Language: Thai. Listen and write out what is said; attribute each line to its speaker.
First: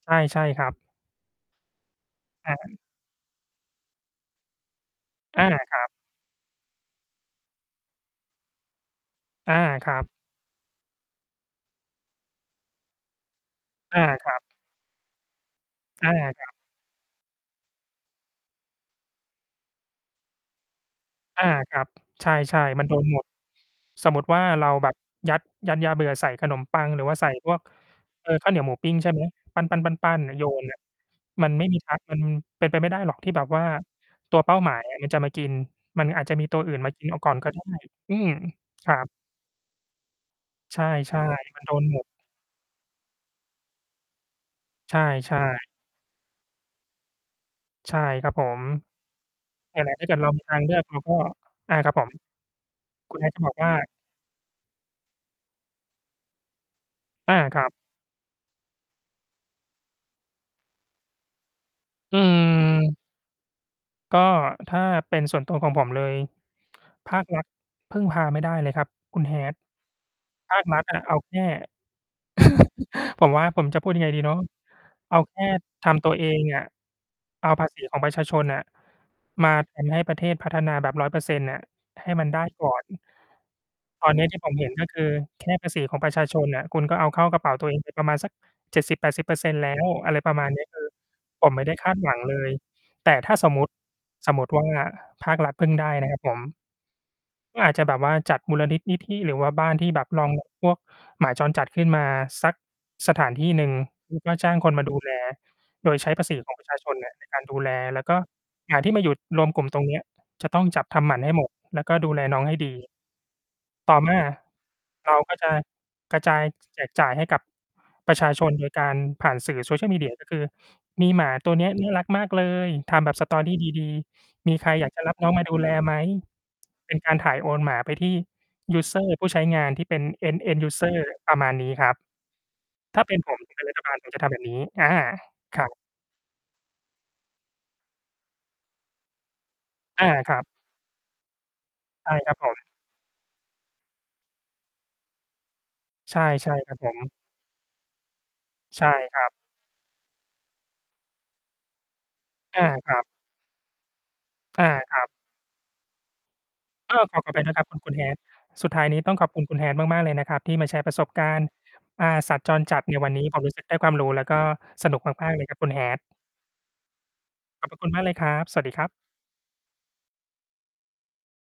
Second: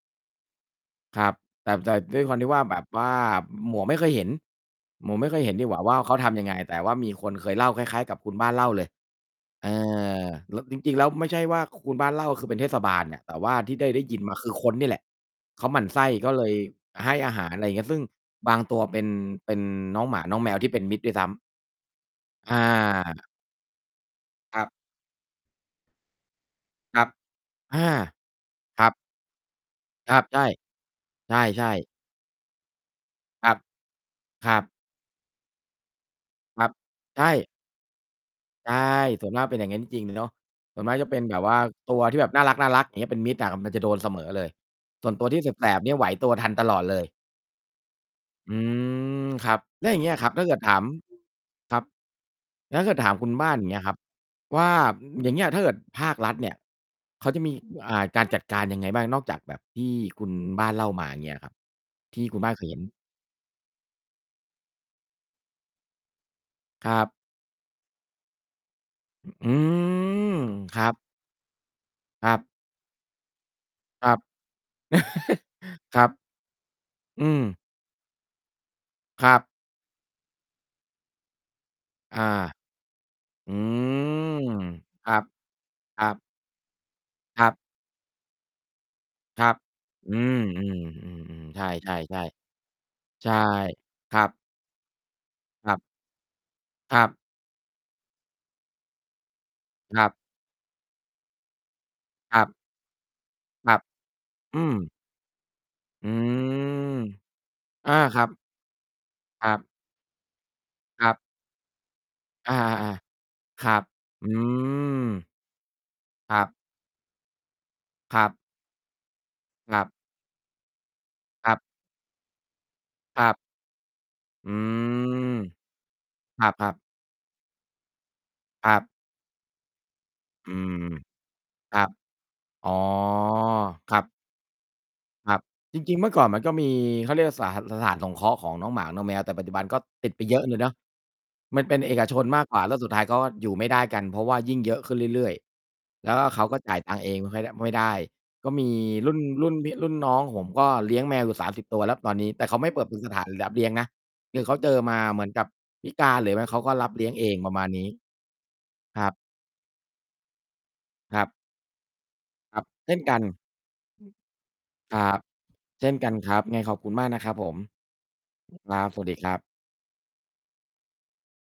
Speaker 1: ใช่ ใช่ครับ
Speaker 2: ครับ แต่ แต่ด้วยความที่
Speaker 1: อ
Speaker 2: ว่า
Speaker 1: า
Speaker 2: แบบว่า หมวกไม่เคยเห็น หมวกไม่เค
Speaker 1: อ
Speaker 2: ย
Speaker 1: า
Speaker 2: เห็นดีก
Speaker 1: ค
Speaker 2: ว่
Speaker 1: รั
Speaker 2: า
Speaker 1: บ
Speaker 2: ว่า เขาทำยังไง แต่ว่ามีคนเคยเล่าคล้าย ๆ กับคุณบ้านเล่าเลย
Speaker 1: อา
Speaker 2: เอ
Speaker 1: ครับ
Speaker 2: อ แล้ว จริง ๆ แล้วไม่ใช่ว่าคุณบ้านเล่า คือเป็นเทศบาลน่ะ แต่ว่าที่ได้
Speaker 1: อ
Speaker 2: ได้
Speaker 1: า
Speaker 2: ยิน
Speaker 1: ค
Speaker 2: ม
Speaker 1: ร
Speaker 2: า
Speaker 1: ับ
Speaker 2: คือคนนี่แหละเขาหมั่นไส
Speaker 1: อ
Speaker 2: ้
Speaker 1: า
Speaker 2: ก็
Speaker 1: ค
Speaker 2: เล
Speaker 1: รับ
Speaker 2: ยให้อาหาร อะไรเงี้ย ซึ่งบางตัวเป็น เป็นน้องหมาน้องแมวที่เป็นมิตรด้วยซ้ำ
Speaker 1: อา ครับ ใช
Speaker 2: อ
Speaker 1: ่ ๆ มัน โดนหม
Speaker 2: า
Speaker 1: ด สมมติว่า
Speaker 2: คร
Speaker 1: เรา
Speaker 2: ับ
Speaker 1: แบบยัด ยัดยาเบื่อใส่ขนมปัง
Speaker 2: ค
Speaker 1: หร
Speaker 2: ร
Speaker 1: ื
Speaker 2: ั
Speaker 1: อ
Speaker 2: บ
Speaker 1: ว่าใส่พวก
Speaker 2: อา
Speaker 1: เอ่อ ข้าวเหนียวหมู
Speaker 2: คร
Speaker 1: ป
Speaker 2: ั
Speaker 1: ิ้
Speaker 2: บ
Speaker 1: งใช่ไหม ปั
Speaker 2: ค
Speaker 1: ้
Speaker 2: ร
Speaker 1: น
Speaker 2: ั
Speaker 1: ๆ
Speaker 2: บ
Speaker 1: ๆ ๆ นะ
Speaker 2: ใช
Speaker 1: โ
Speaker 2: ่
Speaker 1: ยน น่ะ
Speaker 2: ใ
Speaker 1: มันไ
Speaker 2: ช
Speaker 1: ม่
Speaker 2: ่
Speaker 1: มี
Speaker 2: ๆ
Speaker 1: ทัก มันเป็นไปไม่ได้หรอกที่แบ
Speaker 2: ค
Speaker 1: บ
Speaker 2: รับ
Speaker 1: ว่าตัว
Speaker 2: ค
Speaker 1: เป
Speaker 2: ร
Speaker 1: ้า
Speaker 2: ั
Speaker 1: ห
Speaker 2: บ
Speaker 1: มาย อะ มันจะมากิน มันอาจจะมีตั
Speaker 2: ค
Speaker 1: ว
Speaker 2: รั
Speaker 1: อ
Speaker 2: บ
Speaker 1: ื่นมากินเอ
Speaker 2: ใ
Speaker 1: า
Speaker 2: ช
Speaker 1: ก่อน
Speaker 2: ่
Speaker 1: ก็ได้ อืม
Speaker 2: ใช่
Speaker 1: ครับ
Speaker 2: ส่วนมากเป็นอย่างนั้นจริง เนาะ ส
Speaker 1: ใช
Speaker 2: ่ว
Speaker 1: ่
Speaker 2: นมากจะเป็นแบบว่า
Speaker 1: ๆ มันโดน
Speaker 2: ตั
Speaker 1: หม
Speaker 2: ว
Speaker 1: ด
Speaker 2: ที่แบบน่ารัก ๆ เงี้ย เป็นมิตรอะ มันจะโดนเสมอเลย
Speaker 1: ใช่
Speaker 2: ส่วนตัว
Speaker 1: ใช
Speaker 2: ที่แ
Speaker 1: ่
Speaker 2: สบ ๆ เนี่ย ไหวตัวทันตลอดเลย
Speaker 1: ใช่ครับผ
Speaker 2: อื
Speaker 1: ม
Speaker 2: ม ครับ
Speaker 1: เนี่
Speaker 2: แล
Speaker 1: ย
Speaker 2: ้
Speaker 1: แห
Speaker 2: ว
Speaker 1: ล
Speaker 2: อย
Speaker 1: ะ
Speaker 2: ่าง
Speaker 1: ถ้
Speaker 2: เง
Speaker 1: า
Speaker 2: ี
Speaker 1: เ
Speaker 2: ้
Speaker 1: ก
Speaker 2: ย
Speaker 1: ิด
Speaker 2: ค
Speaker 1: เร
Speaker 2: รั
Speaker 1: า
Speaker 2: บ ถ
Speaker 1: ม
Speaker 2: ้
Speaker 1: ี
Speaker 2: าเ
Speaker 1: ท
Speaker 2: กิ
Speaker 1: า
Speaker 2: ด
Speaker 1: งเ
Speaker 2: ถ
Speaker 1: ลื
Speaker 2: า
Speaker 1: อ
Speaker 2: ม
Speaker 1: กเราก็
Speaker 2: ค
Speaker 1: อ
Speaker 2: ร
Speaker 1: า
Speaker 2: ับ
Speaker 1: ครับผม
Speaker 2: แล้วถ้าเกิดถา
Speaker 1: ค
Speaker 2: ม
Speaker 1: ุณ
Speaker 2: คุ
Speaker 1: Hat
Speaker 2: ณ
Speaker 1: จะ
Speaker 2: บ้
Speaker 1: บ
Speaker 2: า
Speaker 1: อ
Speaker 2: น
Speaker 1: ก
Speaker 2: อย่
Speaker 1: ว
Speaker 2: า
Speaker 1: ่า
Speaker 2: งเงี้ยครับว่า อย่างเงี้ย ถ้าเกิดภาครัฐเนี่ย เขา
Speaker 1: อา
Speaker 2: จะมี
Speaker 1: ครับ
Speaker 2: อ่า การจัดการยังไงบ้างนอกจากแบบที่คุณบ้านเล่ามาเงี้ยครับ
Speaker 1: อ
Speaker 2: ท
Speaker 1: ื
Speaker 2: ี่คุณบ้านเคยเห็น?
Speaker 1: ม ก็ถ้าเป็นส่วนตัวของผมเลย
Speaker 2: ครั
Speaker 1: ภ
Speaker 2: บ
Speaker 1: าครัฐพึ่งพาไม่ได้เลยครับคุณ
Speaker 2: อ อื
Speaker 1: Hat
Speaker 2: ม
Speaker 1: ภาค
Speaker 2: ค
Speaker 1: รั
Speaker 2: ร
Speaker 1: ฐ
Speaker 2: ั
Speaker 1: อ
Speaker 2: บ
Speaker 1: ะ เอาแค่
Speaker 2: ครับ
Speaker 1: ผมว่า ผมจะพูดยังไ
Speaker 2: ค
Speaker 1: ง
Speaker 2: รั
Speaker 1: ด
Speaker 2: บ
Speaker 1: ีเนาะ เอาแค่ท
Speaker 2: คร
Speaker 1: ำ
Speaker 2: ั
Speaker 1: ตัว
Speaker 2: บ
Speaker 1: เองอะ
Speaker 2: อืม
Speaker 1: เอาภาษีของประชาชนน่ะ
Speaker 2: ครับ
Speaker 1: มา ทำ ให้ประเทศพัฒนาแบบ 100% น่ะ ให้
Speaker 2: อา
Speaker 1: มันได้ ก่อน
Speaker 2: อื
Speaker 1: ตอนนี้ที่
Speaker 2: ม
Speaker 1: ผมเห็น ก็คื
Speaker 2: ค
Speaker 1: อ
Speaker 2: รับ
Speaker 1: แค่ภาษีขอ
Speaker 2: ค
Speaker 1: ง
Speaker 2: ร
Speaker 1: ป
Speaker 2: ั
Speaker 1: ระช
Speaker 2: บ
Speaker 1: าชนน่ะ คุณก็เอาเข้ากร
Speaker 2: ค
Speaker 1: ะ
Speaker 2: ร
Speaker 1: เป
Speaker 2: ั
Speaker 1: ๋
Speaker 2: บ
Speaker 1: าตัวเอง ไป ประมาณสัก เจ็ดสิบแปดสิบเปอร
Speaker 2: ค
Speaker 1: ์เ
Speaker 2: ร
Speaker 1: ซ็
Speaker 2: ั
Speaker 1: น
Speaker 2: บ
Speaker 1: ต์ แล้ว
Speaker 2: อ
Speaker 1: อะ
Speaker 2: ื
Speaker 1: ไรประ
Speaker 2: ม
Speaker 1: มาณนี้ คือ
Speaker 2: ๆ
Speaker 1: ผ
Speaker 2: ๆ
Speaker 1: ม
Speaker 2: ๆ ใ
Speaker 1: ไ
Speaker 2: ช
Speaker 1: ม่ได้คา
Speaker 2: ่
Speaker 1: ดหวังเล
Speaker 2: ๆ
Speaker 1: ย แต่
Speaker 2: ๆ ใช
Speaker 1: ถ้
Speaker 2: ่
Speaker 1: าสมมุติ
Speaker 2: ครั
Speaker 1: ส
Speaker 2: บ
Speaker 1: มมุติว่าภาครัฐพึ
Speaker 2: ค
Speaker 1: ่ง
Speaker 2: รับ
Speaker 1: ได้ นะครับ ผม
Speaker 2: ครับ
Speaker 1: ก็อาจจะแบบว่าจัดมูลนิด นิธิหรือว่าบ้านที่แ
Speaker 2: ค
Speaker 1: บ
Speaker 2: รั
Speaker 1: บ
Speaker 2: บ
Speaker 1: รอง รับ พวกหมาจรจัดขึ้นมา
Speaker 2: ครั
Speaker 1: สั
Speaker 2: บ
Speaker 1: กสถานที่หนึ
Speaker 2: ค
Speaker 1: ่
Speaker 2: ร
Speaker 1: ง
Speaker 2: ับ
Speaker 1: แล้ว ก็จ้า
Speaker 2: อ
Speaker 1: ง
Speaker 2: ื
Speaker 1: คนมา
Speaker 2: ม
Speaker 1: ดู แล โดยใ
Speaker 2: อ
Speaker 1: ช
Speaker 2: ื
Speaker 1: ้ภาษี ของประชาชน
Speaker 2: ม
Speaker 1: ในการ ดูแล
Speaker 2: อา
Speaker 1: แล้วก็
Speaker 2: ครับ
Speaker 1: หมาที่มาอยู่ร
Speaker 2: ค
Speaker 1: วม
Speaker 2: รั
Speaker 1: ก
Speaker 2: บ
Speaker 1: ลุ่มตรงเนี้ย จะต้องจับท
Speaker 2: ค
Speaker 1: ำ
Speaker 2: ร
Speaker 1: ห
Speaker 2: ั
Speaker 1: ม
Speaker 2: บ
Speaker 1: ันให้หมด แล้วก็ดูแลน้องใ
Speaker 2: อ
Speaker 1: ห
Speaker 2: า
Speaker 1: ้ดี
Speaker 2: ๆ ๆ ครับ
Speaker 1: ต่อมา
Speaker 2: อื
Speaker 1: เรา
Speaker 2: ม
Speaker 1: ก็จะกระจ
Speaker 2: ค
Speaker 1: า
Speaker 2: รั
Speaker 1: ย
Speaker 2: บ
Speaker 1: จ แจกจ่ายให้กับ ปร
Speaker 2: ค
Speaker 1: ะ
Speaker 2: ร
Speaker 1: ช
Speaker 2: ั
Speaker 1: า
Speaker 2: บ
Speaker 1: ชน โดยการผ่านสื่อ
Speaker 2: ครับ
Speaker 1: social media ก็ คือ มีหมา
Speaker 2: ค
Speaker 1: ตั
Speaker 2: ร
Speaker 1: ว
Speaker 2: ับ
Speaker 1: เนี้ยน่ารักมากเลย ทำแบบ
Speaker 2: ค
Speaker 1: ส
Speaker 2: รั
Speaker 1: ต
Speaker 2: บ
Speaker 1: อรี่ดี
Speaker 2: อ
Speaker 1: ๆ ม
Speaker 2: ื
Speaker 1: ีใครอยาก จะรับ
Speaker 2: ม
Speaker 1: น้องมาดูแลไหม
Speaker 2: ครับ ๆ
Speaker 1: เป็นการถ่ายโอนหมาไปที่
Speaker 2: คร
Speaker 1: ย
Speaker 2: ั
Speaker 1: ู
Speaker 2: บ
Speaker 1: สเซอร์ ผู้ใช้งานที่เป็น end
Speaker 2: อื
Speaker 1: end
Speaker 2: ม
Speaker 1: user ประมาณนี้
Speaker 2: ครั
Speaker 1: คร
Speaker 2: บ
Speaker 1: ับ
Speaker 2: อ๋อ
Speaker 1: ถ้าเป็น ผมเป็นรัฐบ
Speaker 2: ค
Speaker 1: าล
Speaker 2: รั
Speaker 1: ผ
Speaker 2: บ
Speaker 1: มจะทำแบบนี้ อา
Speaker 2: ครับ
Speaker 1: ครับ
Speaker 2: จริง ๆ เมื่อก่อนมันก็มี เขาเรียกสาร สถานสงเคราะห์ของน้องหมา น้องแมว แต่ปัจจุบันก็
Speaker 1: อ
Speaker 2: ป
Speaker 1: า
Speaker 2: ิดไป
Speaker 1: ค
Speaker 2: เย
Speaker 1: รั
Speaker 2: อะ
Speaker 1: บ
Speaker 2: เลยเนาะ มันเป็นเอก
Speaker 1: ใช
Speaker 2: ช
Speaker 1: ่
Speaker 2: น
Speaker 1: ครับ
Speaker 2: มาก
Speaker 1: ผ
Speaker 2: กว่า
Speaker 1: ม
Speaker 2: แล้วสุดท้ายก็อยู่ไม่ได้กัน เพราะว่ายิ่งเยอะขึ้นเรื่อย ๆ แล้
Speaker 1: ใ
Speaker 2: ว
Speaker 1: ช
Speaker 2: ก
Speaker 1: ่
Speaker 2: ็เขาก็
Speaker 1: ๆ
Speaker 2: จ
Speaker 1: คร
Speaker 2: ่
Speaker 1: ั
Speaker 2: า
Speaker 1: บ
Speaker 2: ย
Speaker 1: ผ
Speaker 2: ตังค์เอ
Speaker 1: ม
Speaker 2: งไม่ค่อยได้ ไม่ได้ ก็มี
Speaker 1: ใช่
Speaker 2: รุ่
Speaker 1: ค
Speaker 2: น
Speaker 1: รับ
Speaker 2: รุ่นพี่ รุ่นน้องผมก็เลี้ยงแมวอยู่ 30 ตัวแล้วตอนนี้ แต่เขา
Speaker 1: อา
Speaker 2: ไม่เปิด
Speaker 1: ครับ
Speaker 2: สถานรับเลี้ยงนะ คือเขา
Speaker 1: อ
Speaker 2: เ
Speaker 1: า
Speaker 2: จอม
Speaker 1: ค
Speaker 2: า
Speaker 1: รับ
Speaker 2: เหมือนกับพิการหรือไม่เขาก็รั
Speaker 1: เ
Speaker 2: บ
Speaker 1: อ
Speaker 2: เล
Speaker 1: อ
Speaker 2: ี้ยง
Speaker 1: ขอ
Speaker 2: เอ
Speaker 1: อ
Speaker 2: ง
Speaker 1: ภัย
Speaker 2: ป
Speaker 1: น
Speaker 2: ระ
Speaker 1: ะ
Speaker 2: ม
Speaker 1: คร
Speaker 2: า
Speaker 1: ับ
Speaker 2: ณ
Speaker 1: คุ
Speaker 2: น
Speaker 1: ณ
Speaker 2: ี้
Speaker 1: คุณ Hat สุดท้ายนี
Speaker 2: ค
Speaker 1: ้
Speaker 2: รั
Speaker 1: ต้อ
Speaker 2: บ
Speaker 1: งขอบคุณคุณ Hat มาก ๆ เลยนะครับ ที่มาแชร์ประสบ
Speaker 2: คร
Speaker 1: ก
Speaker 2: ับ
Speaker 1: ารณ์ อ่า สัตว์จ
Speaker 2: ครั
Speaker 1: ร
Speaker 2: บ
Speaker 1: จัด
Speaker 2: เช
Speaker 1: ใน
Speaker 2: ่น
Speaker 1: วั
Speaker 2: ก
Speaker 1: น
Speaker 2: ั
Speaker 1: น
Speaker 2: น
Speaker 1: ี้ ผมรู้สึกได้ความรู้แล้ว ก็สน
Speaker 2: ค
Speaker 1: ุ
Speaker 2: ร
Speaker 1: ก
Speaker 2: ับ
Speaker 1: มาก ๆ เลยครับคุณ
Speaker 2: เช่น
Speaker 1: Hat
Speaker 2: กันครับ ยังไงขอบคุณมากนะครับผม
Speaker 1: ขอบพระ คุณมากเลยครับ สวัสด
Speaker 2: ค
Speaker 1: ี
Speaker 2: ร
Speaker 1: ค
Speaker 2: ั
Speaker 1: ร
Speaker 2: บ
Speaker 1: ับ
Speaker 2: สวัสดีครับ